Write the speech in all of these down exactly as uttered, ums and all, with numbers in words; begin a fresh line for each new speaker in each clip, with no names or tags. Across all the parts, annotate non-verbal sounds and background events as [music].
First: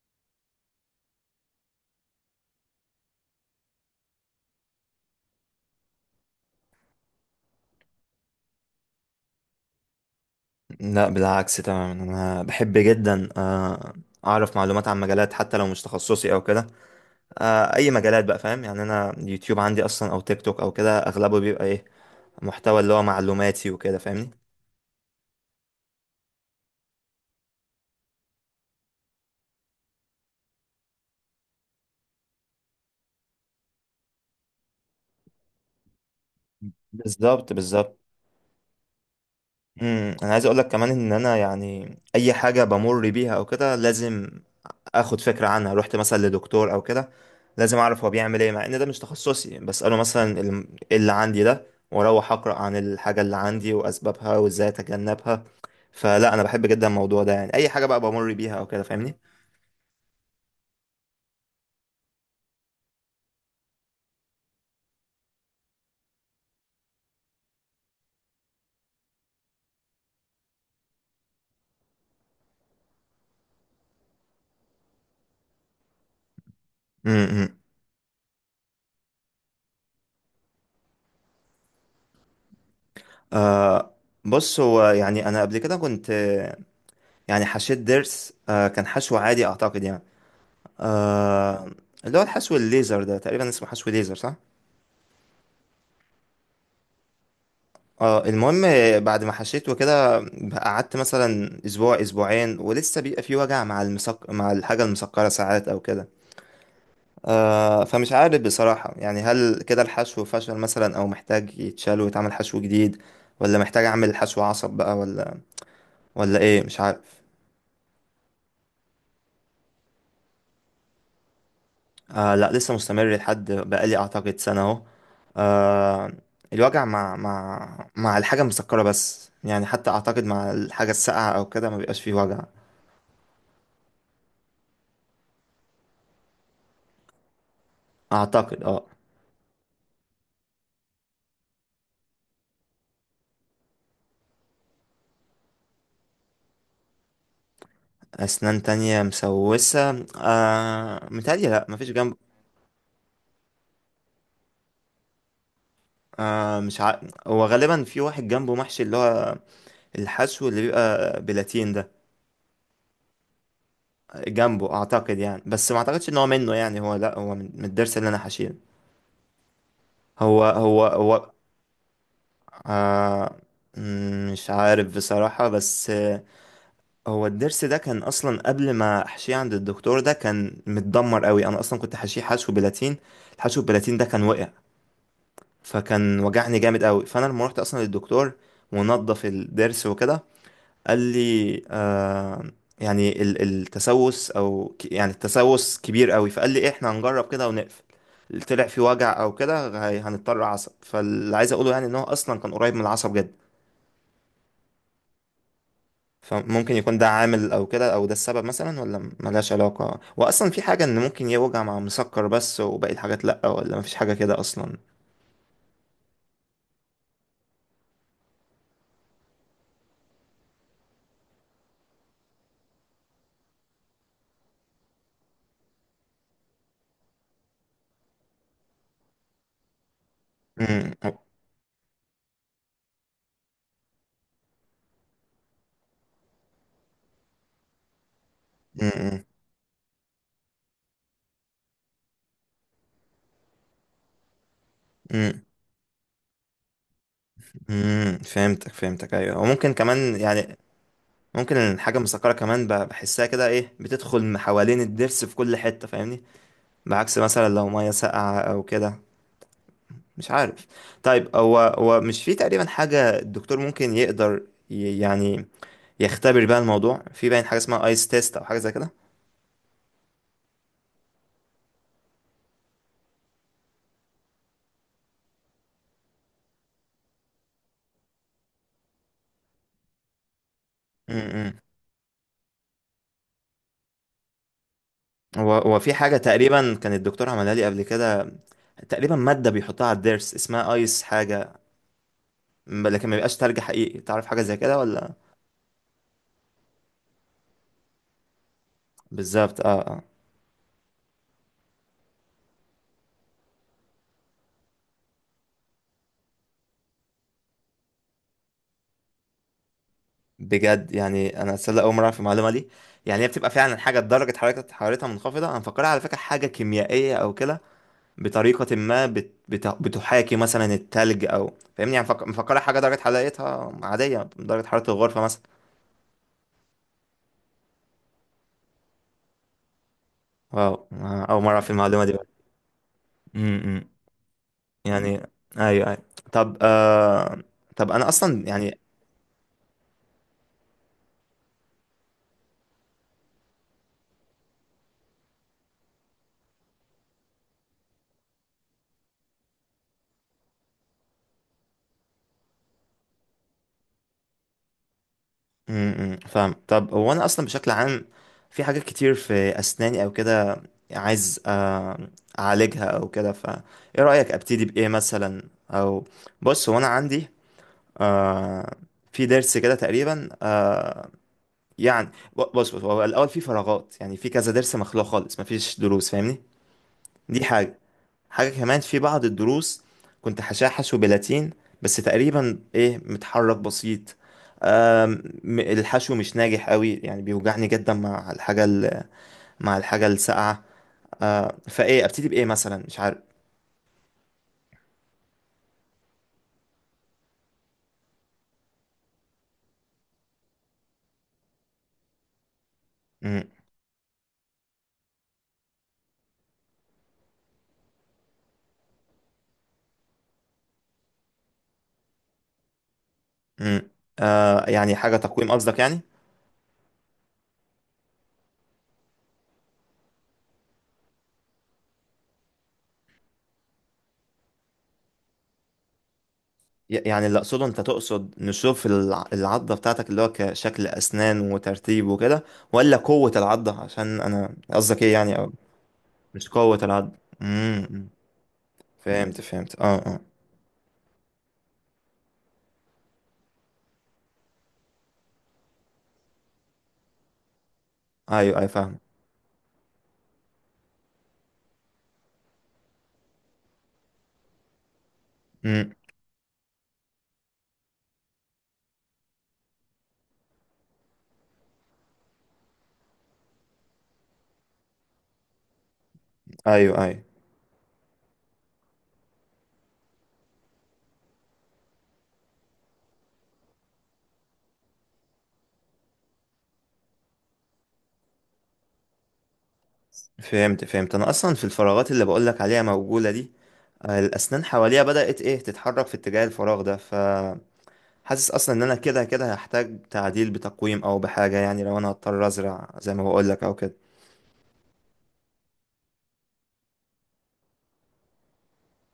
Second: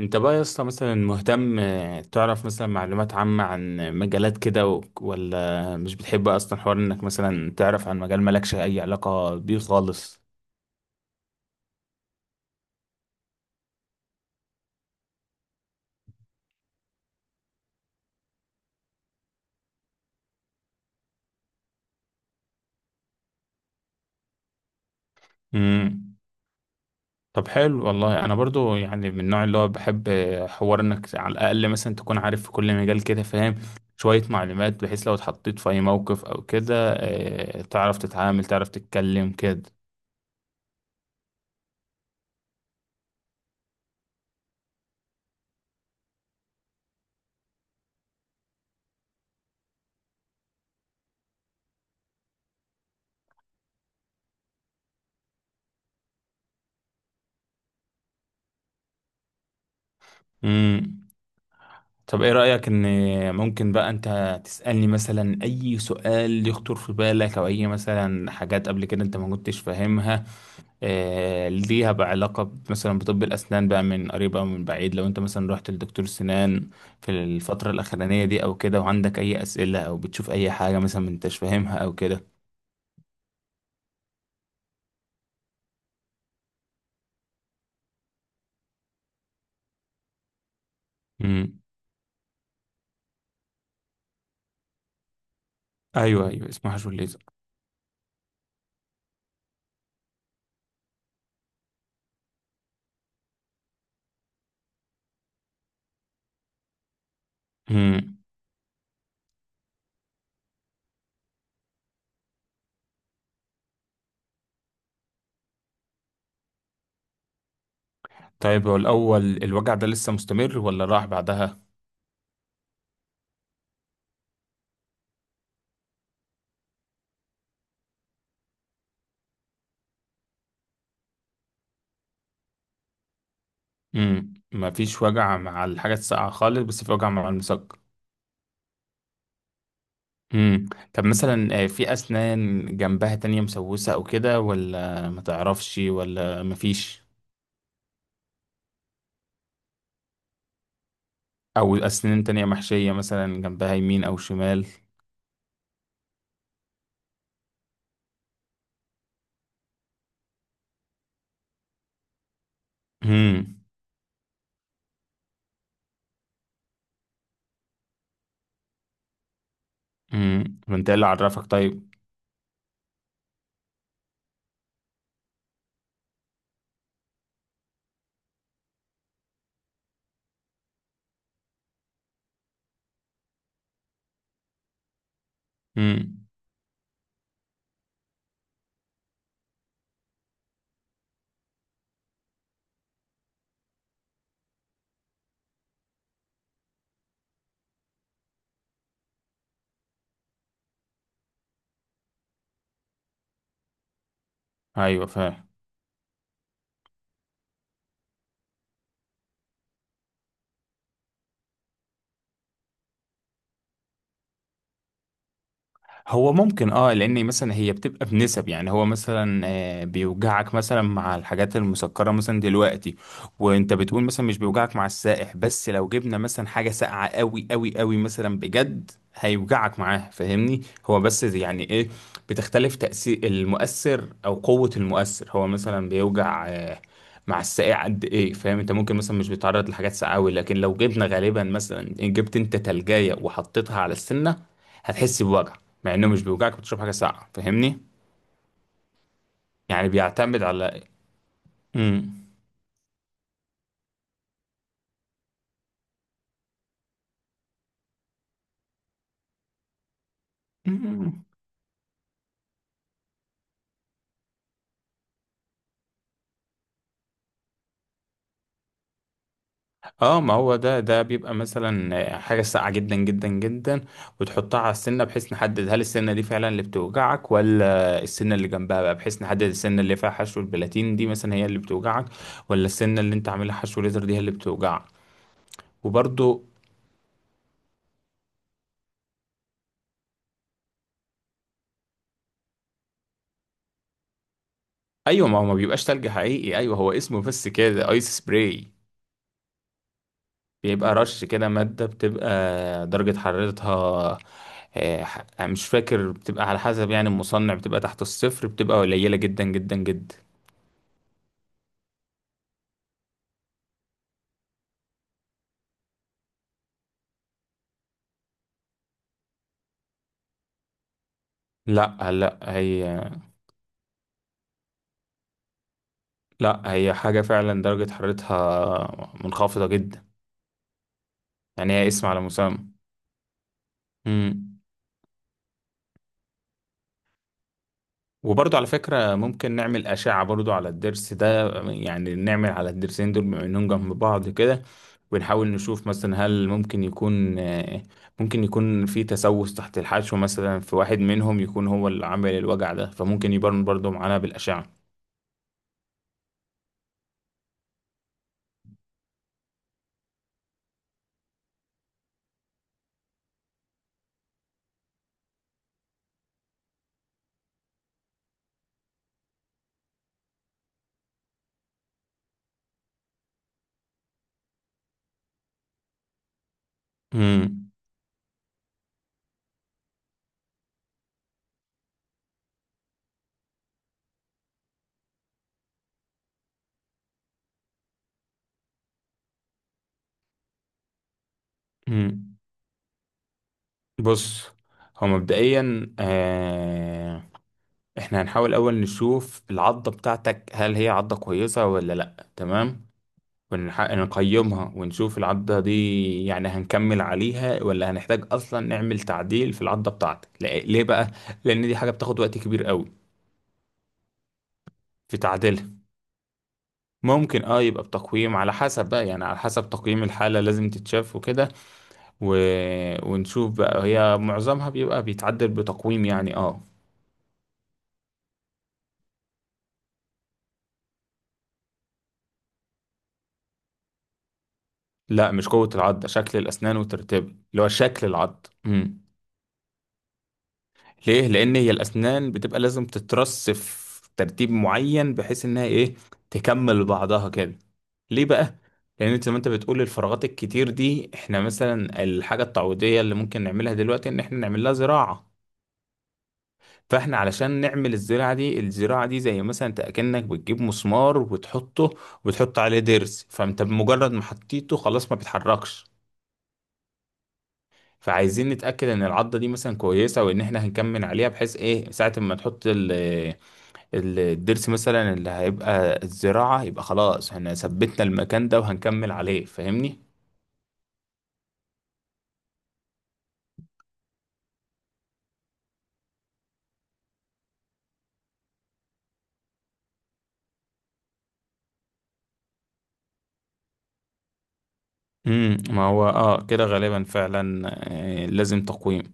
انت بقى يا اسطى مثلا مهتم، آه، تعرف مثلا معلومات عامة عن مجالات كده، و- ولا مش بتحب اصلا حوار انك مثلا تعرف عن مجال مالكش اي علاقة بيه خالص؟
لا، بالعكس تماما، انا بحب جدا، آه، اعرف معلومات عن مجالات حتى لو مش تخصصي او كده. آه، اي مجالات بقى، فاهم؟ يعني انا يوتيوب عندي اصلا او تيك توك او كده، اغلبه بيبقى ايه، محتوى اللي هو معلوماتي وكده، فاهمني؟
امم. طب حلو، والله انا برضو يعني من النوع اللي هو بحب، آه، حوار انك على الاقل مثلا تكون عارف في كل مجال كده، فاهم شوية معلومات بحيث لو اتحطيت في اي موقف او كده،
بالظبط،
آه،
بالظبط.
تعرف تتعامل، تعرف تتكلم كده.
امم انا عايز اقول لك كمان ان انا، يعني اي حاجه بمر بيها او كده لازم اخد فكره عنها. رحت مثلا لدكتور او كده، لازم اعرف هو بيعمل ايه، مع ان ده مش تخصصي، بساله مثلا ال- ايه اللي عندي ده، واروح اقرا عن الحاجه اللي عندي واسبابها وازاي اتجنبها. فلا، انا بحب جدا الموضوع ده، يعني اي حاجه بقى بمر بيها او كده، فاهمني؟
امم. طب ايه رأيك ان ممكن بقى انت تسألني مثلا اي سؤال يخطر في بالك، او اي مثلا حاجات قبل كده انت ما كنتش فاهمها؟ آه ليها بقى علاقة ب- مثلا بطب الاسنان بقى، من قريب او من بعيد؟ لو انت مثلا رحت لدكتور سنان في
امم، امم.
الفترة الاخرانية دي او كده، وعندك اي اسئلة او بتشوف اي حاجة مثلا ما انتش فاهمها او كده؟
آه، بص، هو يعني انا قبل كده كنت آه، يعني حشيت ضرس، آه كان حشو عادي اعتقد، يعني
امم.
آه اللي هو الحشو الليزر ده تقريبا اسمه حشو ليزر، صح؟
ايوه، ايوه، اسمها شو الليزر.
اه المهم، بعد ما حشيته كده قعدت مثلا اسبوع اسبوعين، ولسه بيبقى في وجع مع المسك... مع الحاجة المسكرة، ساعات او كده. آه فمش
امم.
عارف بصراحة، يعني هل كده الحشو فشل مثلا، او محتاج يتشال ويتعمل حشو جديد، ولا محتاج اعمل حشو عصب بقى، ولا ولا ايه، مش عارف.
طيب، هو الاول، الوجع ده لسه مستمر ولا راح بعدها؟
آه، لا، لسه مستمر لحد بقالي اعتقد سنة اهو. آه الوجع مع مع مع الحاجة المسكرة بس، يعني حتى اعتقد مع الحاجة الساقعة او كده ما بيبقاش فيه وجع.
امم. مفيش وجع مع الحاجة الساقعة خالص، بس في وجع مع المسكر.
اعتقد، اه.
امم. طب مثلا، آه، في أسنان جنبها تانية مسوسة أو كده، ولا ما تعرفش، ولا مفيش؟
اسنان تانية مسوسة، آه متهيألي لا،
أو
مفيش جنب.
أسنان تانية محشية مثلا جنبها يمين أو شمال؟
آه مش ع... هو غالبا في واحد جنبه محشي، اللي هو الحشو اللي بيبقى بلاتين ده،
امم.
جنبه اعتقد، يعني. بس ما اعتقدش ان هو منه، يعني هو، لا، هو من من الضرس اللي انا حشيه. هو
امم.
هو
انت إيه اللي
هو
عرفك؟ طيب.
آه مم، مش عارف بصراحة، بس آه، هو الضرس ده كان أصلا قبل ما أحشيه عند الدكتور ده كان متدمر قوي، أنا أصلا كنت حاشيه حشو بلاتين، الحشو بلاتين ده كان وقع، فكان
امم.
وجعني جامد قوي. فأنا لما روحت أصلا للدكتور ونضف الضرس وكده، قال لي آه يعني ال- التسوس أو ك- يعني التسوس كبير قوي، فقال لي إيه، إحنا هنجرب كده ونقفل، طلع في وجع أو كده هي- هنضطر عصب. فاللي عايز أقوله يعني، إن هو أصلا كان قريب من العصب جدا،
أيوة، فاهم.
فممكن يكون ده عامل او كده، او ده السبب مثلا، ولا ملهاش علاقة، واصلا في حاجة ان ممكن يوجع مع مسكر بس وباقي الحاجات لا؟ ولا مفيش حاجة كده اصلا؟
هو ممكن، اه، لان مثلا هي بتبقى بنسب، يعني هو مثلا، آه، بيوجعك مثلا مع الحاجات المسكره مثلا دلوقتي، وانت بتقول مثلا مش بيوجعك مع السائح، بس لو جبنا مثلا حاجه ساقعه قوي قوي قوي، مثلا بجد هيوجعك معاه، فاهمني؟
امم.
هو بس يعني ايه، بتختلف تاثير المؤثر او قوه المؤثر. هو مثلا بيوجع آه، مع الساقع قد ايه، فاهم؟ انت ممكن مثلا
امم.
مش بيتعرض لحاجات ساقعه أوي، لكن لو جبنا غالبا مثلا جبت انت تلجايه وحطيتها على السنه، هتحس
امم.
بوجع، مع انه مش بيوجعك بتشرب حاجه ساقعه، فاهمني؟
امم. فهمتك، فهمتك، ايوه، وممكن
يعني
كمان
بيعتمد
يعني،
على...
ممكن الحاجة
امم.
المسكرة كمان ب- بحسها كده، ايه، بتدخل من حوالين الضرس في كل حتة، فاهمني؟ بعكس مثلا لو مية ساقعة او كده، مش عارف.
أمم. [laughs]
طيب، هو هو مش في تقريبا حاجة الدكتور ممكن يقدر ي- يعني يختبر بقى الموضوع، في باين حاجه اسمها ايس تيست او حاجه زي كده؟
اه، ما هو ده ده بيبقى مثلا حاجه ساقعه جدا جدا جدا، وتحطها على السنه، بحيث نحدد هل السنه دي فعلا اللي بتوجعك، ولا السنه اللي جنبها بقى، بحيث نحدد السنه اللي فيها حشو البلاتين دي مثلا هي اللي
امم.
بتوجعك، ولا السنه اللي انت عاملها حشو ليزر دي هي اللي بتوجعك.
هو هو في حاجه
وبرضو،
تقريبا كان الدكتور عملها لي قبل كده، تقريبا ماده بيحطها على الضرس اسمها ايس حاجه، م- لكن ما بيبقاش تلج حقيقي، تعرف حاجه زي كده ولا؟
ايوه، ما هو ما بيبقاش تلج حقيقي، ايوه، هو اسمه بس كده ايس سبراي.
بالظبط، اه، اه.
بيبقى رش كده، مادة بتبقى درجة حرارتها، آه، ح- مش فاكر، بتبقى على حسب يعني المصنع، بتبقى تحت الصفر، بتبقى قليلة جدا جدا جدا.
بجد، يعني انا اتصدق اول مره في المعلومه دي، يعني هي بتبقى فعلا حاجه درجه حرارتها حرارتها منخفضه، انا مفكرها على فكره حاجه كيميائيه او كده، بطريقه ما بت... بت... بتحاكي مثلا التلج، او فاهمني يعني،
لا،
مفك-
لا،
مفكرها حاجه درجه
هي،
حرارتها عاديه، درجه حراره الغرفه مثلا.
لا، هي حاجة فعلا درجة حرارتها منخفضة جدا.
واو، آه، أول مرة أعرف
يعني هي
المعلومة
اسم
دي
على
بقى.
مسمى.
امم.
مم.
يعني، أيوه، أيوه، طب آه... طب أنا أصلا
وبرضو على
يعني
فكرة، ممكن نعمل أشعة برضو على الضرس ده، يعني نعمل على الضرسين دول بما إنهم جنب بعض كده، ونحاول نشوف مثلا هل ممكن يكون، آه، ممكن يكون في تسوس تحت الحشو، مثلا في واحد منهم يكون هو اللي عامل الوجع ده، فممكن يبان برضو معانا بالأشعة.
م- م، فاهم. طب هو أنا أصلا بشكل عام في حاجات كتير في أسناني أو كده، عايز آه... أعالجها أو كده، فإيه رأيك؟ أبتدي بإيه مثلا، أو بص، هو أنا عندي آه... في ضرس كده تقريبا، آه... يعني ب- بص، بص، هو الأول في فراغات، يعني في كذا ضرس مخلوع خالص مفيش ضروس، فاهمني؟ دي
مم.
حاجة، حاجة كمان في بعض الدروس كنت هشحش وبلاتين، بس تقريبا ايه، متحرك بسيط، آم، م- الحشو مش ناجح قوي، يعني بيوجعني جدا مع الحاجة ال- مع الحاجة الساقعة. آه، فايه، ابتدي
مم.
بايه مثلا، مش عارف.
بص، هو مبدئيا، آه، احنا هنحاول أول نشوف العضة بتاعتك، هل هي عضة كويسة ولا لأ؟ تمام.
مم،
ونح- نقيمها ونشوف العضة دي، يعني هنكمل عليها ولا هنحتاج أصلا نعمل تعديل في العضة بتاعتك؟ ليه ليه بقى؟ لأن دي حاجة بتاخد وقت كبير قوي
مم. آه، يعني حاجة
في
تقويم
تعديلها.
قصدك يعني؟
ممكن، اه، يبقى بتقييم، على حسب بقى يعني، على حسب تقييم الحالة لازم تتشاف وكده، و... ونشوف بقى هي معظمها بيبقى بيتعدل بتقويم، يعني اه.
ي- يعني اللي اقصده، انت تقصد نشوف الع- العضة بتاعتك اللي هو كشكل اسنان وترتيب وكده، ولا قوة العضة؟ عشان انا قصدك ايه
لا،
يعني،
مش
أو
قوة العضة، شكل
مش
الأسنان
قوة العضة؟
وترتيبها، اللي هو
مم،
شكل
مم.
العضة. مم.
فهمت، فهمت، اه، اه.
ليه؟ لأن هي الأسنان بتبقى لازم تترص في ترتيب معين، بحيث إنها إيه، تكمل بعضها كده. ليه بقى؟
ايوه، ايوه، فاهم.
لأن أنت زي ما أنت بتقول الفراغات الكتير دي، إحنا مثلا الحاجة التعويضية اللي ممكن نعملها دلوقتي إن إحنا نعمل لها زراعة.
امم.
فإحنا علشان نعمل الزراعة دي، الزراعة دي زي مثلا أنت أكنك بتجيب مسمار وتحطه، وتحط عليه ضرس، فأنت بمجرد ما حطيته خلاص ما بيتحركش.
ايوه، ايوه،
فعايزين نتأكد إن العضة دي مثلا كويسة، وإن إحنا هنكمل عليها، بحيث إيه ساعة ما تحط ال ال الضرس مثلا اللي هيبقى الزراعة، يبقى خلاص احنا ثبتنا المكان ده وهنكمل عليه، فاهمني.
فهمت، فهمت، انا اصلا في الفراغات اللي بقولك عليها موجوده دي، آه، الاسنان حواليها بدات ايه تتحرك في اتجاه الفراغ ده، فحاسس اصلا ان انا كده كده هحتاج تعديل بتقويم او بحاجه، يعني لو انا هضطر ازرع زي ما بقولك او كده.
امم. ما هو اه كده غالبا فعلا، آه، لازم تقويم.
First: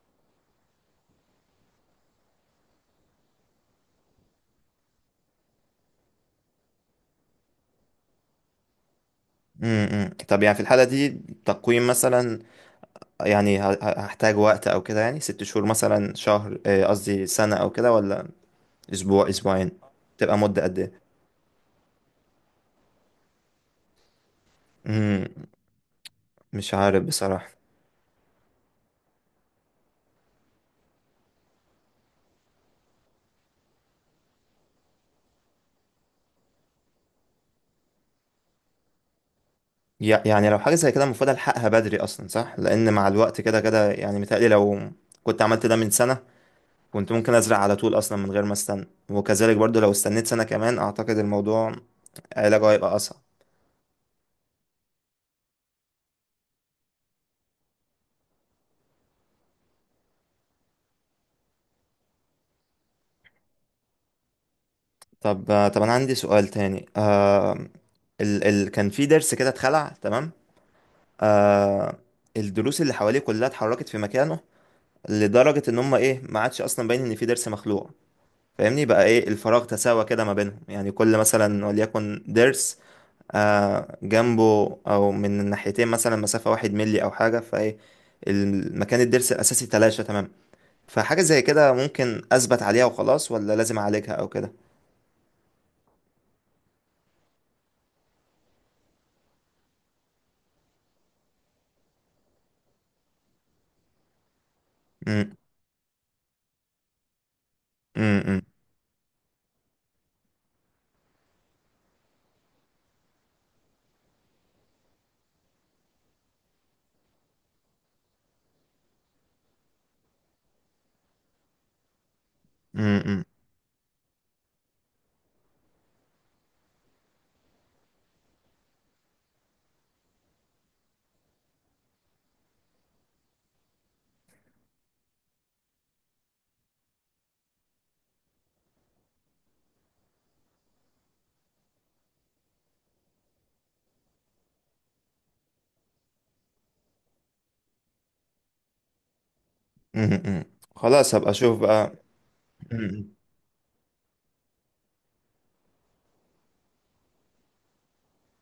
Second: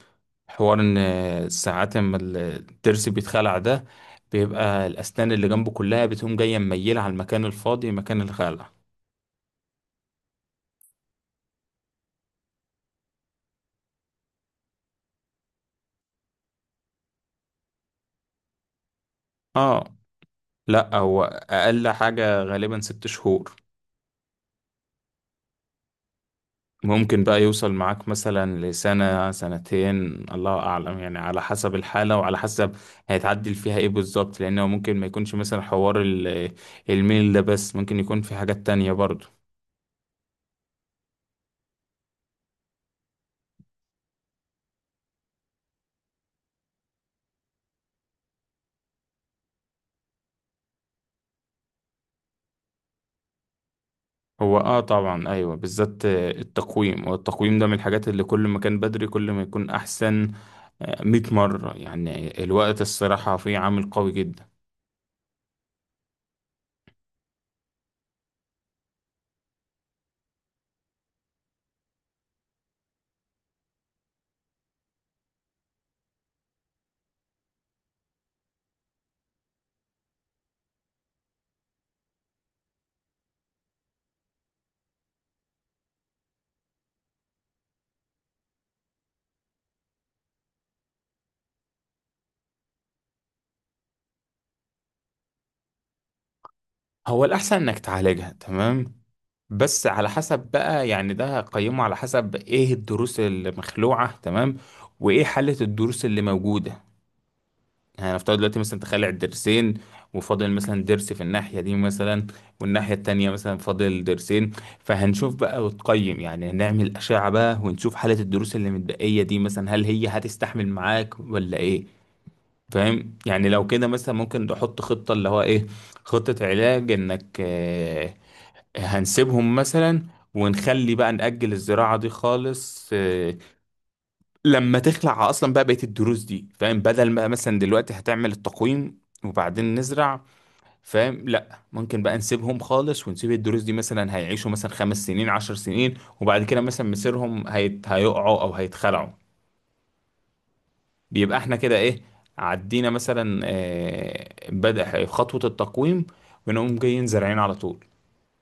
حوار ان، آه، ساعات اما الضرس بيتخلع ده، بيبقى الاسنان اللي جنبه كلها بتقوم جايه مميله على المكان الفاضي، مكان الخلع.
امم. طب يعني في الحاله دي، تقويم مثلا، يعني ه- ه- هحتاج وقت او كده، يعني ست شهور مثلا، شهر آه، قصدي سنه او كده، ولا اسبوع اسبوعين،
اه،
تبقى مده قد ايه؟
لا، هو اقل حاجه غالبا ست شهور.
امم، مش عارف
ممكن بقى
بصراحه.
يوصل معاك مثلا لسنة سنتين. الله أعلم، يعني على حسب الحالة وعلى حسب هيتعدل فيها إيه بالظبط، لأنه ممكن ما يكونش مثلا حوار ال- الميل ده بس، ممكن يكون في حاجات تانية برضه.
يع- يعني لو حاجة زي كده المفروض ألحقها بدري أصلا، صح؟ لأن مع الوقت كده كده، يعني متهيألي لو كنت عملت ده من سنة كنت ممكن أزرع على طول أصلا من غير ما أستنى، وكذلك برضو لو استنيت سنة كمان، أعتقد الموضوع علاجه هيبقى أصعب.
هو آه طبعا، أيوة، بالذات، آه، التقويم. والتقويم ده من الحاجات اللي كل ما كان بدري كل ما يكون أحسن، آه، مية مرة. يعني الوقت الصراحة فيه عامل قوي جدا.
طب آه، طب أنا عندي سؤال تاني، آه ال ال كان في ضرس كده اتخلع، تمام؟ آه الضروس اللي حواليه كلها اتحركت في مكانه، لدرجة إن هما إيه، ما عادش أصلا باين إن في ضرس مخلوع، فاهمني بقى؟ إيه، الفراغ تساوى كده ما بينهم، يعني كل مثلا وليكن ضرس آه، جنبه، او من الناحيتين مثلا، مسافة واحد ملي او حاجة، فايه المكان الضرس الاساسي تلاشى تمام، فحاجة زي كده ممكن اثبت عليها وخلاص، ولا لازم اعالجها او كده؟
هو الأحسن إنك تعالجها. تمام. بس على حسب بقى يعني، ده هقيمه على حسب ايه الدروس المخلوعة، تمام، وايه
مم،
حالة الدروس اللي موجودة. يعني
مم،
نفترض
مم،
دلوقتي مثلا تخلع الدرسين، وفاضل مثلا درس في الناحية دي مثلا، والناحية التانية مثلا فاضل درسين. فهنشوف بقى وتقيم، يعني هنعمل أشعة بقى ونشوف حالة الدروس اللي متبقية دي مثلا، هل هي هتستحمل معاك ولا ايه؟ فاهم؟
مم،
يعني لو كده مثلا ممكن نحط خطة اللي هو ايه، خطة علاج انك، آه، هنسيبهم مثلا، ونخلي بقى نأجل الزراعة دي خالص، آه، لما تخلع أصلا بقى بقية الدروس دي، فاهم؟ بدل ما مثلا دلوقتي هتعمل التقويم وبعدين نزرع، فاهم؟ لا، ممكن بقى نسيبهم خالص، ونسيب الدروس دي مثلا هيعيشوا مثلا خمس سنين عشر سنين، وبعد كده مثلا مصيرهم هيت... هيقعوا أو هيتخلعوا.
مم، مم، مم. خلاص، هبقى
بيبقى احنا
اشوف
كده
بقى.
ايه، عدينا
مم.
مثلا، آه، بدأ خطوة التقويم، ونقوم جايين زارعين على طول.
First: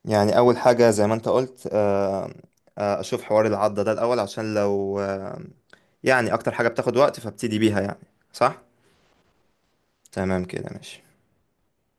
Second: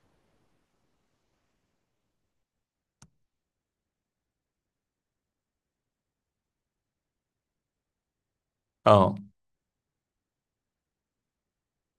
يعني اول حاجة زي ما انت قلت، آه، آه، اشوف حوار العضة ده الاول، عشان لو آه، يعني اكتر حاجة بتاخد وقت، فابتدي بيها يعني، صح؟
اه.
تمام كده، ماشي.